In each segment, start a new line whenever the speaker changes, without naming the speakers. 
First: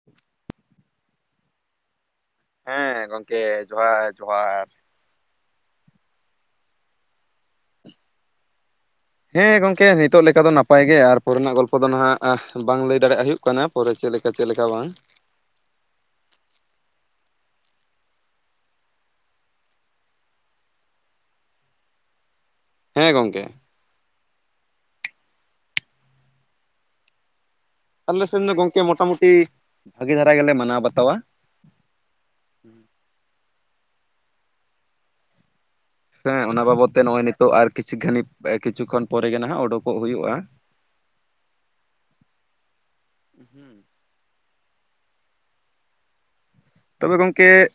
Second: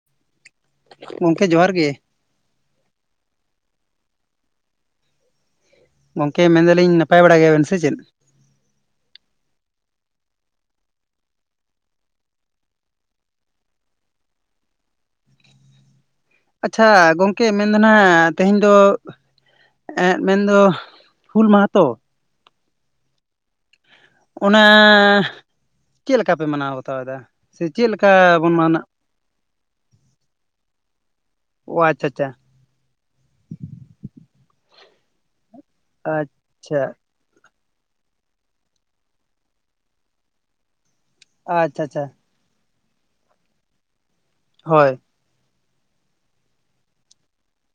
[inaudible]
ᱜᱚᱢᱠᱮ ᱡᱚᱦᱟᱨ ᱜᱮ᱾
ᱦᱮᱸ ᱜᱚᱢᱠᱮ ᱡᱚᱦᱟᱨ ᱡᱚᱦᱟᱨ᱾
ᱜᱚᱝᱠᱮ ᱢᱮᱱᱫᱟᱞᱤᱧ ᱱᱟᱯᱟᱭ ᱵᱟᱲᱟ ᱜᱮᱭᱟᱵᱮᱱ ᱥᱮ ᱪᱮᱫ?
ᱦᱮᱸ ᱜᱚᱝᱠᱮ ᱱᱤᱛᱚᱜ ᱞᱮᱠᱟ ᱫᱚ ᱱᱟᱯᱟᱭ ᱜᱮ, ᱟᱨ ᱯᱚᱨᱮᱱᱟᱜ ᱜᱚᱞᱯᱚ ᱫᱚ ᱱᱟᱦᱟᱸᱜ ᱵᱟᱝ ᱞᱟᱹᱭ ᱫᱟᱲᱮᱭᱟᱜ ᱦᱩᱭᱩᱜ ᱠᱟᱱᱟ᱾ ᱯᱚᱨᱮ ᱪᱮᱫ ᱞᱮᱠᱟ ᱪᱮᱫ ᱞᱮᱠᱟ ᱵᱟᱝ᱾
ᱟᱪᱪᱷᱟ ᱜᱚᱝᱠᱮ ᱢᱮᱱᱫᱚ ᱱᱟᱜ ᱛᱮᱦᱮᱧ ᱫᱚ ᱮᱜ ᱢᱮᱱᱫᱚ ᱦᱩᱞ ᱢᱟᱦᱟ ᱛᱚ?
ᱦᱮᱸ ᱜᱚᱢᱠᱮ᱾
ᱚᱱᱟ ᱪᱮᱫ ᱞᱮᱠᱟ ᱯᱮ ᱢᱟᱱᱟᱣ ᱵᱟᱛᱟᱣᱫᱟ?
ᱟᱞᱮ ᱥᱮᱱ ᱫᱚ ᱜᱚᱝᱠᱮ ᱢᱚᱴᱟᱢᱩᱴᱤ ᱵᱷᱟᱜᱮ ᱫᱷᱟᱨᱟ ᱜᱮᱞᱮ ᱢᱟᱱᱟᱣ ᱵᱟᱛᱟᱣᱟ᱾
ᱚ ᱟᱪᱪᱷᱟ ᱪᱷᱟ᱾
ᱥᱮ ᱚᱱᱟ
ᱟᱪᱪᱷᱟ
ᱵᱟᱵᱚᱛ ᱛᱮ ᱱᱚᱜᱼᱚᱭ ᱱᱤᱛᱚᱜ ᱟᱨ ᱠᱤᱪᱷᱩ ᱜᱷᱟᱱᱤ ᱠᱤᱪᱷᱩ ᱠᱷᱚᱱ ᱯᱚᱨᱮᱜᱮ ᱱᱟᱦᱟᱸᱜ ᱳᱰᱳᱠᱚᱜ ᱦᱳᱭᱳᱜᱼᱟ᱾
ᱟᱪᱪᱷᱟ ᱪᱷᱟ ᱪᱷᱟ᱾
ᱩᱦᱩᱸ᱾
ᱦᱚᱭ
ᱛᱚᱵᱮ ᱜᱚᱢᱠᱮᱼᱼ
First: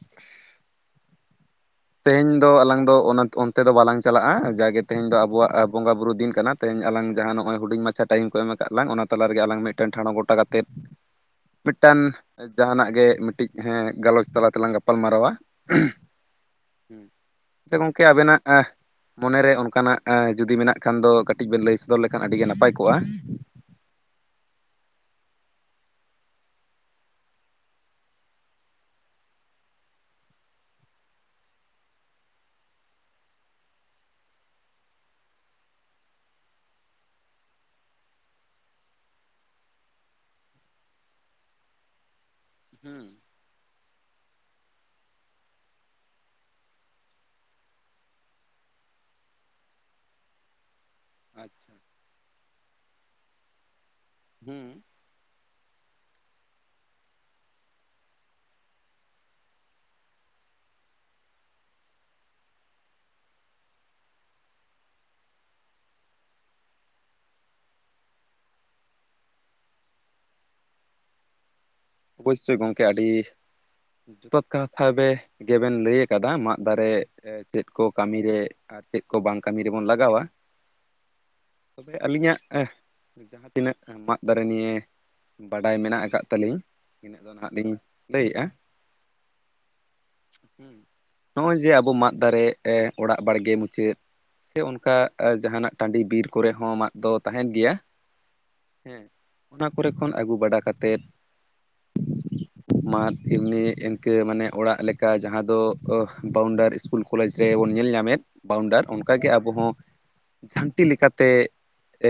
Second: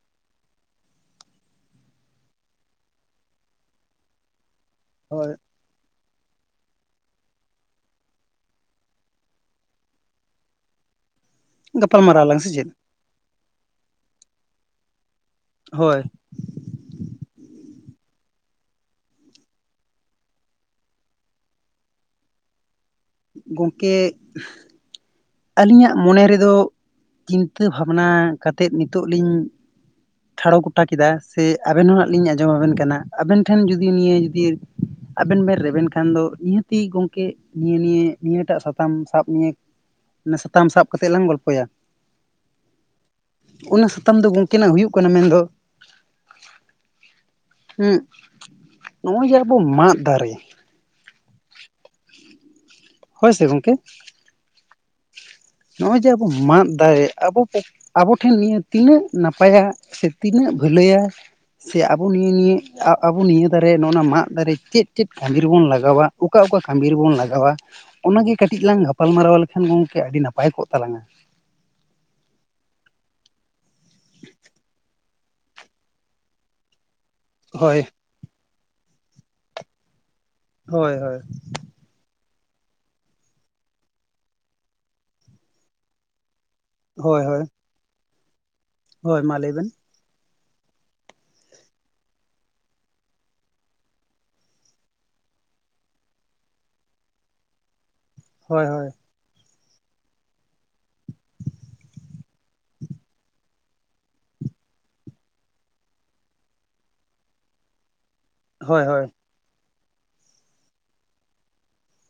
ᱛᱮᱦᱮᱧ ᱫᱚ ᱟᱞᱟᱝ ᱫᱚ ᱚᱱᱟ ᱚᱱᱛᱮ ᱫᱚ ᱵᱟᱞᱟᱝ ᱪᱟᱞᱟᱜ-ᱟ, ᱡᱟᱜᱮ ᱛᱮᱦᱮᱧ ᱫᱚ
ᱦᱳᱭ
ᱟᱵᱚᱣᱟᱜ ᱵᱚᱸᱜᱟ ᱵᱩᱨᱩ ᱫᱤᱱ ᱠᱟᱱᱟᱼᱼ ᱛᱮᱦᱮᱧ ᱟᱞᱟᱝ ᱡᱟᱦᱟᱸ ᱱᱚᱜᱼᱚᱭ ᱦᱩᱰᱤᱧ ᱢᱟᱪᱷᱟ ᱴᱟᱭᱤᱢ ᱠᱚ ᱮᱢ ᱠᱟᱫ ᱞᱟᱝ ᱚᱱᱟ ᱛᱟᱞᱟ ᱨᱮᱜᱮ ᱟᱞᱟᱝ ᱢᱤᱫᱴᱮᱱ ᱴᱷᱟᱲᱚ ᱜᱚᱴᱟ ᱠᱟᱛᱮᱫᱼᱼ ᱢᱤᱫᱴᱟᱱ
ᱜᱟᱯᱟᱞᱢᱟᱨᱟᱣ ᱟᱞᱟᱝ ᱥᱮ ᱪᱮᱫ
ᱡᱟᱦᱟᱸᱱᱟᱜ ᱜᱮ ᱢᱤᱫᱴᱤᱡ ᱦᱮ ᱜᱟᱞᱚᱪ ᱛᱟᱞᱟ ᱛᱮᱞᱟᱝ ᱜᱟᱯᱟᱞ ᱢᱟᱨᱟᱣ-ᱟ᱾
ᱦᱚᱭ
ᱥᱮ ᱜᱚᱝᱠᱮ ᱟᱵᱮᱱᱟᱜ, ᱮᱸᱦᱼᱼ ᱢᱚᱱᱮᱨᱮ ᱚᱱᱠᱟᱱᱟᱜ ᱮᱸ ᱡᱩᱫᱤ ᱢᱮᱱᱟᱜ ᱠᱷᱟᱱ ᱫᱚ ᱠᱟᱹᱴᱤᱡ ᱵᱮᱱ ᱞᱟᱹᱭ ᱥᱚᱫᱚᱨ ᱞᱮᱠᱷᱟᱱ ᱟᱹᱰᱤᱜ ᱱᱟᱯᱟᱭ ᱠᱚᱜ-ᱟ᱾
ᱜᱚᱝᱠᱮ ᱮᱸᱦ ᱟᱹᱞᱤᱧᱟᱜ ᱢᱚᱱᱮ ᱨᱮᱫᱚ ᱪᱤᱱᱛᱟᱹ ᱵᱷᱟᱵᱽᱱᱟ ᱠᱟᱛᱮᱫ ᱱᱤᱛᱚᱜ ᱞᱤᱧᱼᱼ ᱴᱷᱟᱲᱚ ᱜᱚᱴᱟ ᱠᱮᱫᱟ ᱥᱮ ᱟᱵᱮᱱ ᱦᱚᱸ-ᱦᱟᱜ ᱞᱤᱧ ᱟᱸᱡᱚᱢ ᱟᱵᱮᱱ ᱠᱟᱱᱟ, ᱟᱵᱮᱱ ᱴᱷᱮᱱ ᱡᱩᱫᱤ ᱱᱤᱭᱟᱹ ᱡᱩᱫᱤᱼᱼ ᱟᱵᱤᱱ ᱵᱮᱱ ᱨᱮᱵᱮᱱ ᱠᱷᱟᱱ ᱫᱚ ᱱᱤᱦᱟᱹᱛᱤ ᱜᱚᱝᱠᱮ ᱱᱤᱭᱟᱹ-ᱱᱤᱭᱟᱹ ᱱᱤᱭᱟᱹᱴᱟᱜ ᱥᱟᱛᱟᱢ ᱥᱟᱵ ᱱᱤᱭᱮᱼᱼ ᱢᱟᱱᱮ ᱥᱟᱛᱟᱢ ᱥᱟᱵ ᱠᱟᱛᱮᱫ ᱞᱟᱝ ᱜᱚᱞᱯᱚᱭᱟ,
ᱦᱩᱸ
ᱚᱱᱟ ᱥᱟᱛᱟᱢ ᱫᱚ ᱜᱚᱝᱠᱮᱱᱟᱜ ᱦᱩᱭᱩᱜ ᱠᱟᱱᱟ, ᱢᱮᱱᱫᱚᱼᱼ ᱦᱩᱸᱜ ᱱᱚᱜ-ᱚᱭ ᱡᱮ ᱟᱵᱚ ᱢᱟᱫ ᱫᱟᱨᱮᱼᱼ
ᱟᱪᱪᱷᱟ
ᱦᱳᱭ ᱥᱮ ᱜᱚᱝᱠᱮᱼᱼ
ᱦᱩᱸ
ᱱᱚᱜ-ᱚᱭ ᱡᱮ ᱟᱵᱚ ᱢᱟᱫ ᱫᱟᱨᱮ ᱟᱵᱚ ᱯᱚᱠᱼᱼ ᱟᱵᱚ ᱴᱷᱮᱱ ᱱᱤᱭᱟᱹ ᱛᱤᱱᱟᱹᱜ ᱱᱟᱯᱟᱭᱟᱜ, ᱥᱮ ᱛᱤᱱᱟᱹᱜ ᱵᱷᱟᱹᱞᱟᱹᱭᱟᱼᱼ ᱥᱮ ᱟᱵᱚ ᱱᱤᱭᱟᱹ-ᱱᱤᱭᱟᱹ ᱟᱵᱚ ᱱᱤᱭᱟᱹ ᱫᱟᱨᱮ ᱱᱚᱜ-ᱚ ᱱᱚᱣᱟ ᱢᱟᱫ ᱫᱟᱨᱮ ᱪᱮᱫ-ᱪᱮᱫ ᱠᱟᱹᱢᱤ ᱨᱮᱵᱚᱱ ᱞᱟᱜᱟᱣᱟ? ᱚᱠᱟ ᱚᱠᱟ ᱠᱟᱹᱢᱤ ᱨᱮᱵᱚᱱ ᱞᱟᱜᱟᱣᱟ? ᱚᱱᱟᱜᱮ ᱠᱟᱹᱴᱤᱡ ᱞᱟᱝ ᱜᱟᱯᱟᱞᱢᱟᱨᱟᱣ ᱞᱮᱠᱷᱟᱱ ᱜᱚᱝᱠᱮ ᱟᱹᱰᱤ ᱱᱟᱯᱟᱭᱼᱼ ᱯᱟᱭ ᱠᱚᱜ ᱛᱟᱞᱟᱝᱟ᱾
ᱳᱵᱚᱥᱥᱳᱭ ᱜᱚᱝᱠᱮ ᱟᱹᱰᱤᱼᱼ ᱡᱚᱛᱷᱟᱛ ᱠᱟᱛᱷᱟ ᱵᱮ ᱜᱮᱵᱮᱱ ᱞᱟᱹᱭ ᱟᱠᱟᱫᱟ ᱢᱟᱫ ᱫᱟᱨᱮᱼᱼ ᱪᱮᱫ
ᱦᱳᱭ
ᱠᱚ ᱠᱟᱹᱢᱤᱨᱮ ᱟᱨ ᱪᱮᱫ ᱠᱚ ᱵᱟᱝ ᱠᱟᱹᱢᱤ ᱨᱮᱵᱚᱱ ᱞᱟᱜᱟᱣᱟ᱾
ᱦᱚᱭ-ᱦᱚᱭ
ᱛᱚᱵᱮ ᱟᱹᱞᱤᱧᱟᱜ ᱮᱸᱦᱼᱼ ᱡᱟᱦᱟᱸ ᱛᱤᱱᱟᱹᱜ ᱢᱟᱫ ᱫᱟᱨᱮ ᱱᱤᱭᱮ ᱵᱟᱰᱟᱭ ᱢᱮᱱᱟᱜ ᱟᱠᱟᱫ ᱛᱟᱹᱞᱤᱧᱼᱼ ᱤᱱᱟᱹᱜ ᱫᱚᱦᱟᱸᱜ ᱞᱤᱧ ᱞᱟᱹᱭᱮᱜ-ᱟ᱾
ᱦᱚᱭ ᱢᱟ ᱞᱟᱹᱭᱵᱮᱱᱼᱼ
ᱦᱩᱸ ᱱᱚᱜ-ᱚᱭ ᱡᱮ ᱟᱵᱚ ᱢᱟᱫ ᱫᱟᱨᱮ ᱮ ᱚᱲᱟᱜ ᱵᱟᱲᱜᱮ ᱢᱩᱪᱟᱹᱫᱼᱼ ᱥᱮ ᱚᱱᱠᱟ ᱡᱟᱦᱟᱱᱟᱜ ᱴᱟᱺᱰᱤ ᱵᱤᱨ ᱠᱚᱨᱮ ᱦᱚᱸ ᱢᱟᱫ ᱫᱚ ᱛᱟᱦᱮᱸᱱ ᱜᱮᱭᱟ᱾
ᱦᱚᱭ-ᱦᱚᱭ
ᱦᱮᱸ ᱚᱱᱟ ᱠᱚᱨᱮ ᱠᱷᱚᱱ ᱟᱹᱜᱩ ᱵᱟᱲᱟ ᱠᱟᱛᱮᱫᱼᱼ [inaudible] ᱢᱟᱫ ᱮᱢᱱᱤ ᱤᱱᱠᱟᱹ ᱢᱟᱱᱮ ᱚᱲᱟᱜ ᱞᱮᱠᱟ ᱡᱟᱦᱟᱸ ᱫᱚ ᱚᱦ ᱵᱟᱣᱩᱱᱰᱟᱨᱤ ᱤᱥᱠᱩᱞᱼᱼ ᱠᱚᱞᱮᱡᱽ ᱨᱮ ᱵᱚᱱ ᱧᱮᱞ ᱧᱟᱢᱮᱫ ᱵᱟᱣᱩᱱᱰᱟᱨ
ᱦᱳᱭ ᱦᱳᱭ
ᱚᱱᱠᱟᱜᱮ ᱟᱵᱚ ᱦᱚᱸᱼᱼ ᱡᱷᱟᱱᱴᱤ ᱞᱮᱠᱟᱛᱮ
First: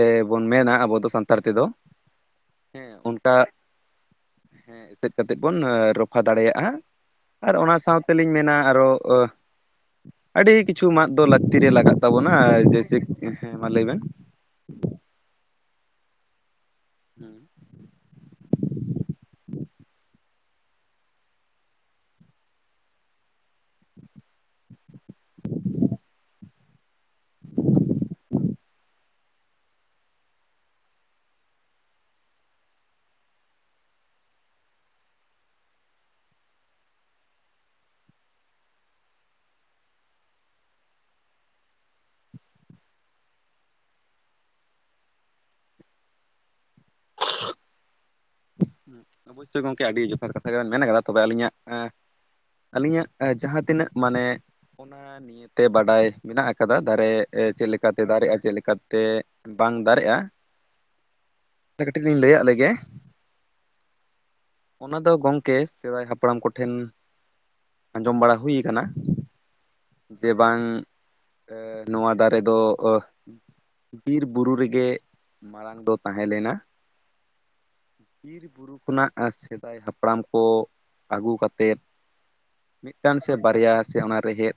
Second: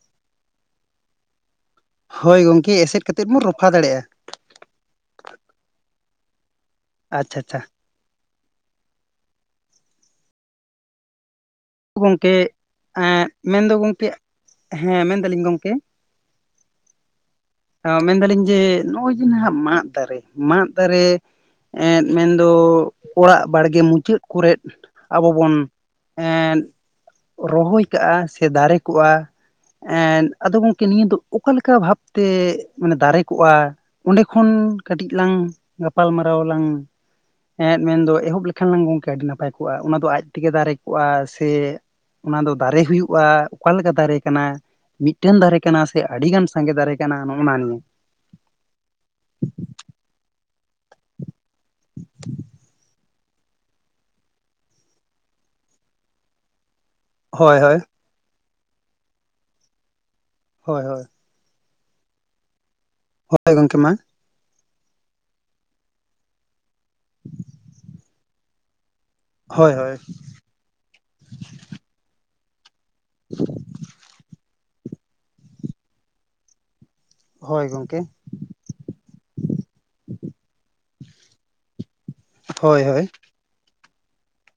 ᱮ ᱵᱚᱱ ᱢᱮᱱᱟ ᱟᱵᱚ ᱫᱚ ᱥᱟᱱᱛᱟᱲ ᱛᱮᱫᱚ,
ᱦᱚᱭ ᱜᱚᱝᱠᱮ
ᱦᱮᱸ
ᱮᱥᱮᱫ ᱠᱟᱛᱮᱫ
ᱚᱱᱠᱟ
ᱵᱚᱱ ᱨᱚᱯᱷᱟ ᱫᱟᱲᱮᱭᱟᱜ-ᱟ᱾
ᱦᱮᱸ ᱮᱥᱮᱫ ᱠᱟᱛᱮᱫ ᱵᱚᱱ ᱨᱚᱯᱷᱟ ᱫᱟᱲᱮᱭᱟᱜ-ᱟ,
ᱟᱪᱪᱷᱟ
ᱟᱨ
ᱟᱪᱪᱷᱟ
ᱚᱱᱟ ᱥᱟᱸᱣᱼᱼ ᱛᱮᱞᱤᱧ ᱢᱮᱱᱟ ᱟᱨᱚ ᱟᱹᱰᱤ ᱠᱤᱪᱷᱩ ᱢᱟᱫ ᱫᱚ ᱞᱟᱠᱼᱼ ᱛᱤ ᱨᱮ ᱞᱟᱜᱟᱜ ᱛᱟᱵᱚᱱᱟ
ᱜᱚᱝᱠᱮ
ᱟᱨ ᱡᱮᱥᱮ,
ᱮᱸ
ᱦᱮᱸ ᱢᱟ
ᱢᱮᱱᱫᱚ
ᱞᱟᱹᱭ ᱵᱮᱱᱼᱼ
ᱜᱚᱝᱠᱮ ᱦᱮᱸ ᱢᱮᱱ ᱫᱟᱞᱤᱧ ᱜᱚᱢᱠᱮᱼᱼ
ᱦᱩᱸ
ᱦᱮᱸ ᱢᱮᱱᱫᱟᱞᱤᱧ ᱡᱮ ᱱᱚᱜᱼᱚᱭ ᱡᱮ ᱦᱟᱸᱜ ᱢᱟᱫ ᱫᱟᱨᱮ ᱢᱟᱸᱫ ᱫᱟᱨᱮ ᱮᱸᱫ ᱢᱮᱱᱫᱚ ᱚᱲᱟᱜ ᱵᱟᱲᱜᱮ ᱢᱩᱪᱟᱹᱫ ᱠᱚᱨᱮᱫ ᱟᱵᱚ ᱵᱚᱱ ᱮᱸᱜ ᱨᱚᱦᱚᱭ ᱠᱟᱜᱼᱟ ᱥᱮ ᱫᱟᱨᱮ ᱠᱚᱜᱼᱟ, ᱮᱸᱱ ᱟᱫᱚ ᱜᱚᱝᱠᱮ ᱱᱤᱭᱟᱹ ᱫᱚ ᱚᱠᱟᱞᱮᱠᱟ ᱵᱷᱟᱵᱛᱮ ᱢᱟᱱᱮ ᱫᱟᱨᱮ ᱠᱚᱜᱼᱟ? ᱚᱸᱰᱮ ᱠᱷᱚᱱ ᱠᱟᱹᱴᱤᱡ ᱞᱟᱝ ᱜᱟᱯᱟᱞᱢᱟᱨᱟᱣ ᱞᱟᱝ ᱮᱸᱫ ᱢᱮᱱᱫᱚ ᱮᱦᱚᱵ ᱞᱮᱠᱷᱟᱱ ᱞᱟᱝ ᱜᱚᱝᱠᱮ ᱟᱹᱰᱤ ᱱᱟᱯᱟᱭ ᱠᱚᱜᱼᱟ, ᱚᱱᱟ ᱫᱚ ᱟᱡ ᱛᱮᱜᱮ ᱫᱟᱨᱮ ᱠᱚᱜᱼᱟ ᱥᱮ ᱚᱱᱟ ᱫᱚ ᱫᱟᱨᱮ ᱦᱩᱭᱩᱜᱼᱟ, ᱚᱠᱟᱞᱮᱠᱟ ᱫᱟᱨᱮ ᱠᱟᱱᱟ ᱢᱤᱫᱴᱮᱱ ᱫᱟᱨᱮ ᱠᱟᱱᱟ ᱥᱮ ᱟᱹᱰᱤ ᱜᱟᱱ ᱥᱟᱸᱜᱮ ᱫᱟᱨᱮ ᱠᱟᱱᱟ ᱱᱚᱜᱼᱱᱟ ᱱᱤᱭᱟᱹ᱾
ᱚᱵᱚᱥᱥᱳᱭ ᱜᱚᱝᱠᱮ ᱟᱹᱰᱤ ᱡᱚᱛᱷᱟᱛ ᱠᱟᱛᱷᱟ ᱜᱮᱵᱮᱱ ᱢᱮᱱ ᱠᱟᱫᱟ ᱛᱚᱵᱮ ᱟᱹᱞᱤᱧᱟᱜ ᱮᱸ ᱟᱹᱞᱤᱧᱟᱜ ᱡᱟᱦᱟᱸ ᱛᱤᱱᱟᱹᱜ ᱢᱟᱱᱮ ᱚᱱᱟ ᱱᱤᱭᱮᱛᱮ ᱵᱟᱰᱟᱭ ᱢᱮᱱᱟᱜ ᱠᱟᱫᱟ ᱫᱟᱨᱮ
ᱦᱳᱭ
ᱪᱮᱫ
ᱦᱳᱭ
ᱞᱮᱠᱟᱛᱮ ᱫᱟᱨᱮᱜᱼᱟ ᱪᱮᱫ ᱞᱮᱠᱟᱛᱮ ᱵᱟᱝ ᱫᱟᱨᱮᱜᱼᱟ,
ᱦᱳᱭ ᱦᱳᱭ᱾
ᱟᱸᱰᱮ ᱠᱟᱹᱴᱤᱡ ᱞᱤᱧ ᱞᱟᱹᱭ ᱟᱜ ᱞᱮᱜᱮ,
ᱦᱳᱭ ᱜᱚᱢᱠᱮ ᱢᱟ᱾
ᱚᱱᱟ ᱫᱚ ᱜᱚᱝᱠᱮ ᱥᱮᱫᱟᱭ ᱦᱟᱯᱲᱟᱢ ᱠᱚᱴᱷᱮᱱ ᱟᱸᱡᱚᱢ ᱵᱟᱲᱟ ᱦᱩᱭ ᱠᱟᱱᱟ
ᱦᱳᱭ ᱦᱳᱭ᱾
ᱡᱮ ᱵᱟᱝ ᱮ ᱱᱚᱣᱟ ᱫᱟᱨᱮ ᱚᱦ ᱵᱤᱨ ᱵᱩᱨᱩ ᱨᱮᱜᱮ ᱢᱟᱲᱟᱝ ᱫᱚ ᱛᱟᱦᱮᱸ ᱞᱮᱱᱟ,
ᱦᱳᱭ ᱜᱚᱝᱠᱮ᱾
ᱵᱤᱨ ᱵᱩᱨᱩ ᱠᱷᱚᱱᱟᱜ ᱥᱮᱫᱟᱭ ᱦᱟᱯᱲᱟᱢ ᱠᱚ ᱟᱹᱜᱩ ᱠᱟᱛᱮᱫ
ᱦᱳᱭ ᱦᱳᱭ
ᱢᱤᱫᱴᱟᱱ ᱥᱮ ᱵᱟᱨᱭᱟ ᱥᱮ ᱚᱱᱟ ᱨᱮᱦᱮᱫ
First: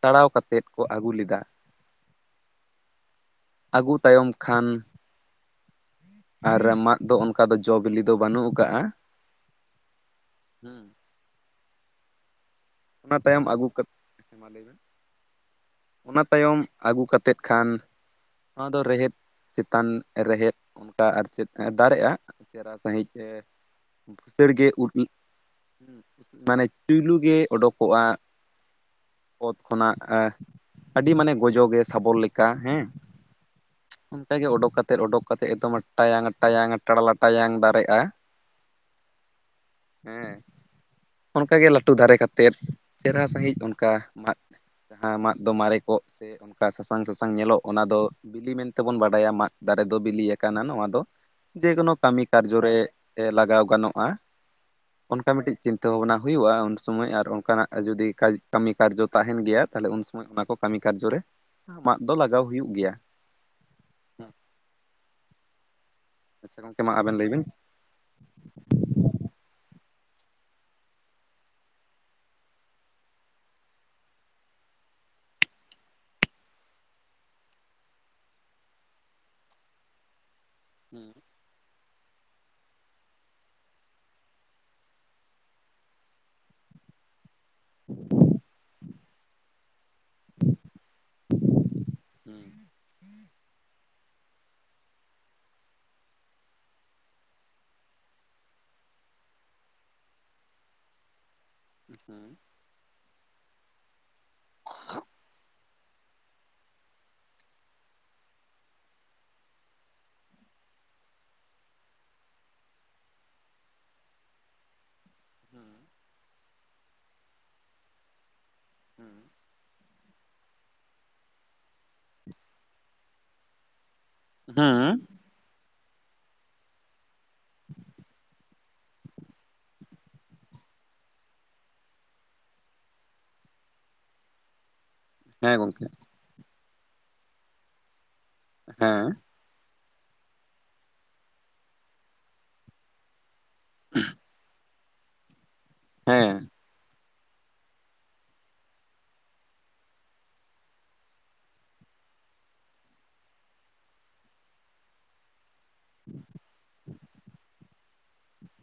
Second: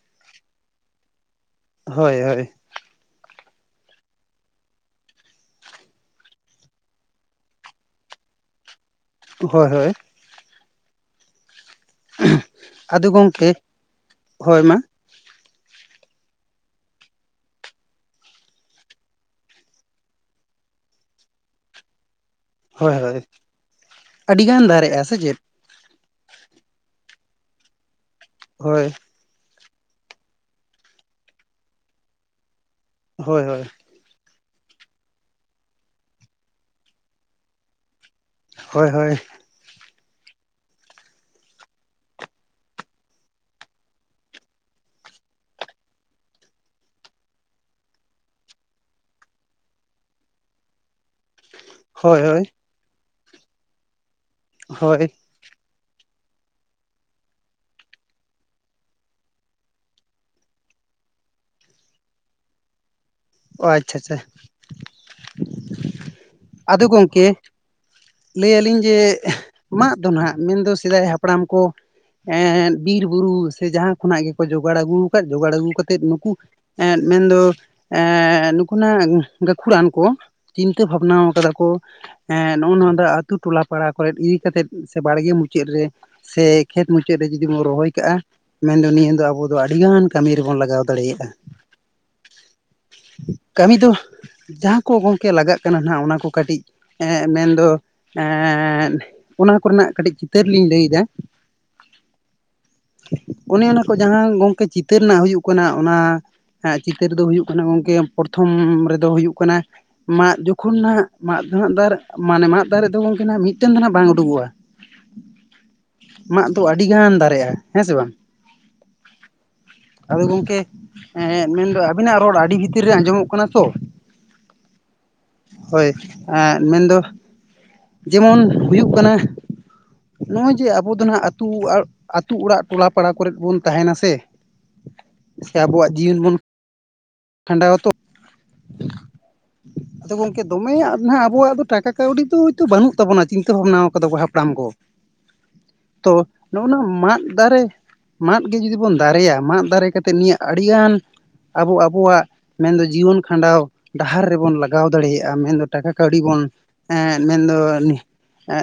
ᱛᱟᱲᱟᱣ ᱠᱟᱛᱮᱫ ᱠᱚ ᱟᱹᱜᱩ ᱞᱮᱫᱟ᱾
ᱦᱳᱭ ᱦᱳᱭ᱾
ᱟᱹᱜᱩ ᱛᱟᱭᱚᱢ ᱠᱷᱟᱱ ᱟᱨ ᱢᱟᱫ ᱫᱚ ᱚᱱᱠᱟ ᱫᱚ ᱡᱚ ᱵᱤᱞᱤ ᱫᱚ ᱵᱟᱹᱱᱩᱜ ᱠᱟᱟᱜᱼᱟ,
ᱦᱳᱭ ᱦᱳᱭ᱾ ᱟᱫᱚ
ᱚᱱᱟ ᱛᱟᱭᱚᱢ
ᱜᱚᱢᱠᱮ,
ᱟᱹᱜᱩ ᱠᱟᱛᱮ ᱦᱮᱸ
ᱦᱳᱭ
ᱞᱟᱹᱭ
ᱢᱟ᱾
ᱵᱮᱱ ᱚᱱᱟ ᱛᱟᱭᱚᱢ ᱟᱹᱜᱩ ᱠᱟᱛᱮᱫ ᱠᱷᱟᱱ ᱱᱚᱣᱟ ᱫᱚ ᱨᱮᱦᱮᱫ ᱪᱮᱛᱟᱱ ᱨᱮᱦᱮᱫ ᱚᱱᱠᱟ ᱟᱨ ᱪᱮᱫ ᱫᱟᱨᱮᱜᱼᱟ, ᱪᱮᱦᱨᱟ
ᱦᱳᱭ
ᱥᱟᱺᱦᱤᱡ
ᱦᱳᱭ
ᱜᱮ ᱵᱷᱩᱥᱟᱹᱲ ᱜᱮ
ᱟᱹᱰᱤᱜᱟᱱ
ᱩᱫᱽ
ᱫᱟᱨᱮᱜᱼᱟ ᱥᱮ ᱪᱮᱫ
ᱢᱟᱱᱮ ᱪᱩᱭᱞᱩ ᱜᱮ ᱚᱰᱩᱠᱚᱜᱼᱟ,
ᱦᱳᱭ᱾
ᱚᱛ ᱠᱷᱚᱱᱟᱜ ᱟᱹᱰᱤ ᱢᱟᱱᱮ ᱜᱚᱡᱚ ᱜᱮ ᱥᱟᱵᱚᱞ ᱞᱮᱠᱟ ᱦᱮᱸ᱾
ᱦᱳᱭ ᱦᱳᱭ᱾
ᱚᱱᱠᱟᱜᱮ ᱚᱰᱳᱠᱛᱮᱫ ᱚᱰᱳᱠ ᱠᱟᱛᱮᱫ ᱮᱠᱫᱚᱢ ᱴᱟᱭᱟᱝ ᱴᱟᱭᱟᱝ ᱴᱟᱲᱞᱟ ᱴᱟᱭᱟᱝ ᱫᱟᱨᱮᱜᱼᱟ᱾
ᱦᱳᱭ ᱦᱳᱭ᱾
ᱦᱮᱸ ᱚᱱᱠᱟᱜᱮ ᱞᱟᱹᱴᱩ ᱫᱟᱨᱮ ᱠᱟ ᱛᱮᱫ ᱪᱮᱨᱦᱟ ᱥᱟᱺᱦᱤᱡ ᱚᱱᱠᱟ ᱢᱟᱫ ᱡᱟᱦᱟᱸ ᱢᱟᱫ ᱫᱚ ᱢᱟᱨᱮ ᱠᱚᱜ ᱥᱮ ᱚᱱᱠᱟ ᱥᱟᱥᱟᱝ ᱥᱟᱥᱟᱝ ᱧᱮᱞᱚᱜ ᱚᱱᱟ ᱫᱚ ᱵᱤᱞᱤ ᱢᱮᱱᱛᱮᱵᱚᱱ ᱵᱟᱰᱟᱭᱟ ᱢᱟᱫ ᱫᱟᱨᱮ ᱫᱚ ᱵᱤᱞᱤ ᱟᱠᱟᱱᱟ ᱱᱚᱣᱟ ᱫᱚ᱾ ᱡᱮᱠᱳᱱᱳ
ᱦᱳᱭ
ᱠᱟᱹᱢᱤ
ᱦᱳᱭ
ᱠᱟᱨᱡᱚ ᱨᱮ ᱞᱟᱜᱟᱣ ᱜᱟᱱᱚᱜᱼᱟ᱾
ᱦᱳᱭ᱾
ᱚᱱᱠᱟ ᱢᱤᱫᱴᱤᱡ ᱪᱤᱱᱛᱟᱹ ᱵᱷᱟᱵᱱᱟ ᱦᱩᱭᱩᱜᱼᱟ ᱩᱱ ᱥᱚᱢᱚᱭ, ᱟᱨ ᱚᱱᱠᱟᱱᱟᱜ ᱡᱩᱫᱤ ᱠᱟᱭ ᱠᱟᱹᱢᱤ ᱠᱟᱨᱡᱚ ᱛᱟᱦᱮᱸᱱ ᱜᱮᱭᱟ ᱛᱟᱦᱚᱞᱮ ᱩᱱ ᱥᱚᱢᱚᱭ ᱚᱱᱟ ᱠᱚ ᱠᱟᱹᱢᱤ ᱠᱟᱨᱡᱚ ᱨᱮ ᱢᱟᱫ ᱫᱚ ᱞᱟᱜᱟᱣ ᱦᱩᱭᱩᱜ ᱜᱮᱭᱟ᱾
ᱚ ᱟᱪᱪᱷᱟ ᱟᱪᱪᱷᱟ
ᱟᱪᱪᱷᱟ ᱜᱚᱝᱠᱮ
ᱟᱫᱚ
ᱢᱟ ᱟᱵᱮᱱ
ᱜᱚᱢᱠᱮ
ᱞᱟᱹᱭᱵᱤᱱ
ᱞᱟᱹᱭ ᱟᱹᱞᱤᱧ ᱡᱮ ᱢᱟᱜ ᱫᱚ ᱦᱟᱸᱜ ᱢᱮᱱᱫᱚ ᱥᱮᱫᱟᱭ ᱦᱟᱯᱲᱟᱢ ᱠᱚ ᱮᱜ ᱵᱤᱨ ᱵᱩᱨᱩ ᱥᱮ ᱡᱟᱦᱟᱸ ᱠᱷᱚᱱᱟᱜ ᱜᱮᱠᱚ ᱡᱳᱚᱜᱟᱲ ᱟᱹᱜᱩ ᱟᱠᱟᱫ ᱡᱳᱚᱜᱟᱲ ᱟᱹᱜᱩ ᱠᱟᱛᱮᱜ ᱱᱩᱠᱩ ᱮᱸᱜ ᱢᱮᱱᱫᱚ ᱮ ᱱᱩᱠᱩᱱᱟᱜ ᱜᱟᱹᱠᱷᱩᱲᱟᱱ ᱠᱚ ᱪᱤᱱᱛᱟᱹ ᱵᱷᱟᱵᱱᱟ ᱟᱠᱟᱫᱟ ᱠᱚ ᱮ ᱱᱚᱜᱚ ᱱᱚᱣᱟ ᱟᱛᱩ ᱴᱚᱞᱟ ᱯᱟᱲᱟ ᱠᱚᱨᱮ ᱤᱫᱤ ᱠᱟᱛᱮᱫ ᱥᱮ ᱵᱟᱲᱜᱮ ᱢᱩᱪᱟᱹᱫ ᱨᱮ ᱥᱮ ᱠᱷᱮᱛ ᱢᱩᱪᱟᱹᱫ ᱨᱮ ᱡᱩᱫᱤ ᱵᱚᱱ ᱨᱚᱦᱚᱭ ᱠᱟᱜᱼᱟ ᱢᱮᱱᱫᱚ ᱱᱤᱭᱟᱹ ᱫᱚ ᱟᱹᱰᱤ ᱜᱟᱱ ᱠᱟᱹᱢᱤ ᱨᱮᱵᱚᱱ ᱞᱟᱜᱟᱣ ᱫᱟᱲᱮᱭᱟᱜᱼᱟ ᱠᱟᱹᱢᱤ ᱫᱚ ᱡᱟᱦᱟᱸ ᱠᱚ ᱜᱚᱢᱠᱮ ᱞᱟᱜᱟᱜ ᱠᱟᱱᱟ ᱚᱱᱟ ᱠᱚ ᱠᱟᱹᱴᱤᱡᱜ ᱢᱮᱱᱫᱚ ᱮᱸᱜ ᱚᱱᱟ ᱠᱚᱨᱮᱱᱟᱜ ᱠᱟᱹᱴᱤᱡ ᱪᱤᱛᱟᱹᱨ ᱞᱤᱧ ᱞᱟᱹᱭ ᱮᱫᱟ
[inaudible]
ᱚᱱᱮ ᱚᱱᱟ ᱠᱚ ᱡᱟᱦᱟᱸ ᱜᱚᱝᱠᱮ ᱪᱤᱛᱟᱹᱨ ᱨᱮᱱᱟᱜ ᱦᱩᱭᱩᱜ ᱠᱟᱱᱟ ᱚᱱᱟ ᱮᱸ ᱪᱤᱛᱟᱹᱨ ᱫᱚ ᱦᱩᱭᱩᱜ ᱠᱟᱱᱟ ᱜᱚᱢᱠᱮ ᱯᱨᱚᱛᱷᱚᱢ ᱨᱮᱫᱚ ᱦᱩᱭᱩᱜ ᱠᱟᱱᱟ ᱢᱟᱫ ᱡᱚᱠᱷᱚᱱ ᱱᱟᱜ ᱢᱟᱫ ᱫᱚ ᱵᱟᱨ ᱢᱟᱱᱮ ᱢᱟᱫᱽ ᱫᱟᱨᱮ ᱫᱚ ᱜᱚᱢᱠᱮ ᱢᱤᱫᱴᱮᱱ ᱫᱚ ᱱᱟᱜ ᱵᱟᱝ ᱩᱰᱩᱠᱚᱜᱼᱟ ᱢᱟᱜ ᱛᱚ ᱟᱹᱰᱤ ᱜᱟᱱ ᱫᱟᱨᱮᱜᱼᱟ ᱦᱮᱸ ᱥᱮ ᱵᱟᱝ
[unintelligible]
ᱟᱫᱚ ᱜᱚᱝᱠᱮ ᱮᱸ ᱢᱮᱱ ᱫᱚ ᱟᱵᱤᱱᱟᱜ ᱨᱚᱲ ᱟᱹᱰᱤ ᱵᱷᱤᱛᱤᱨ ᱨᱮ ᱟᱸᱡᱚᱢᱚᱜ ᱠᱟᱱᱟ ᱛᱚ
ᱦᱮᱸ
ᱦᱳᱭ ᱮ ᱢᱮᱱ ᱫᱚ ᱡᱮᱢᱚᱱ ᱦᱩᱭᱩᱜ ᱠᱟᱱᱟ᱾ ᱱᱚᱜᱼᱚᱭ ᱡᱮ ᱟᱵᱚ ᱫᱚ ᱱᱟᱜ ᱟᱹᱛᱩ ᱟᱹᱛᱩ ᱚᱲᱟᱜ ᱴᱚᱞᱟ ᱯᱟᱲᱟ ᱠᱚᱨᱮᱫ ᱵᱚᱱ ᱛᱟᱦᱮᱱᱟ ᱥᱮ
[inaudible]
ᱥᱮ ᱟᱵᱚᱣᱟᱜ ᱡᱤᱭᱚᱱ ᱵᱚᱱ ᱠᱷᱟᱸᱰᱟ ᱟᱛᱚ
ᱦᱮᱸ
ᱟᱫᱚ ᱜᱚᱝᱠᱮ ᱫᱚᱢᱮᱭᱟᱜ ᱱᱟᱜ ᱟᱵᱚᱣᱟᱜ ᱫᱚ ᱴᱟᱠᱟ ᱠᱟᱹᱣᱰᱤ ᱫᱚ ᱛᱤᱛ ᱵᱟᱹᱱᱩᱜ ᱛᱟᱵᱚᱱᱟ ᱪᱤᱱᱛᱟᱹ ᱵᱷᱟᱵᱱᱟ ᱟᱠᱟᱫᱟᱵ ᱦᱟᱯᱲᱟᱢ ᱠᱚ᱾ ᱛᱚ
ᱦᱮᱸ
ᱱᱚᱜᱼᱚᱱᱟ ᱢᱟᱫ ᱫᱟᱨᱮ ᱢᱟᱫ ᱜᱮ ᱡᱩᱫᱤ ᱵᱚᱱ ᱫᱟᱨᱮᱭᱟ ᱢᱟᱫ ᱫᱟᱨᱮ ᱠᱟᱛᱮ ᱱᱤᱭᱟᱹ ᱟᱹᱰᱤᱜᱟᱱ ᱟᱵᱚ ᱟᱵᱚᱣᱟᱜ ᱢᱮᱱ ᱫᱚ ᱡᱤᱭᱚᱱ ᱠᱷᱟᱸᱰᱟᱣ ᱰᱟᱦᱟᱨ ᱨᱮᱵᱚᱱ ᱞᱟᱜᱟᱣ ᱫᱟᱲᱮᱭᱟᱜᱼᱟ ᱢᱮᱱ ᱫᱚ᱾ ᱴᱟᱠᱟ ᱠᱟᱹᱣᱰᱤ ᱵᱚᱱ ᱮᱸ ᱢᱮᱱ ᱫᱚ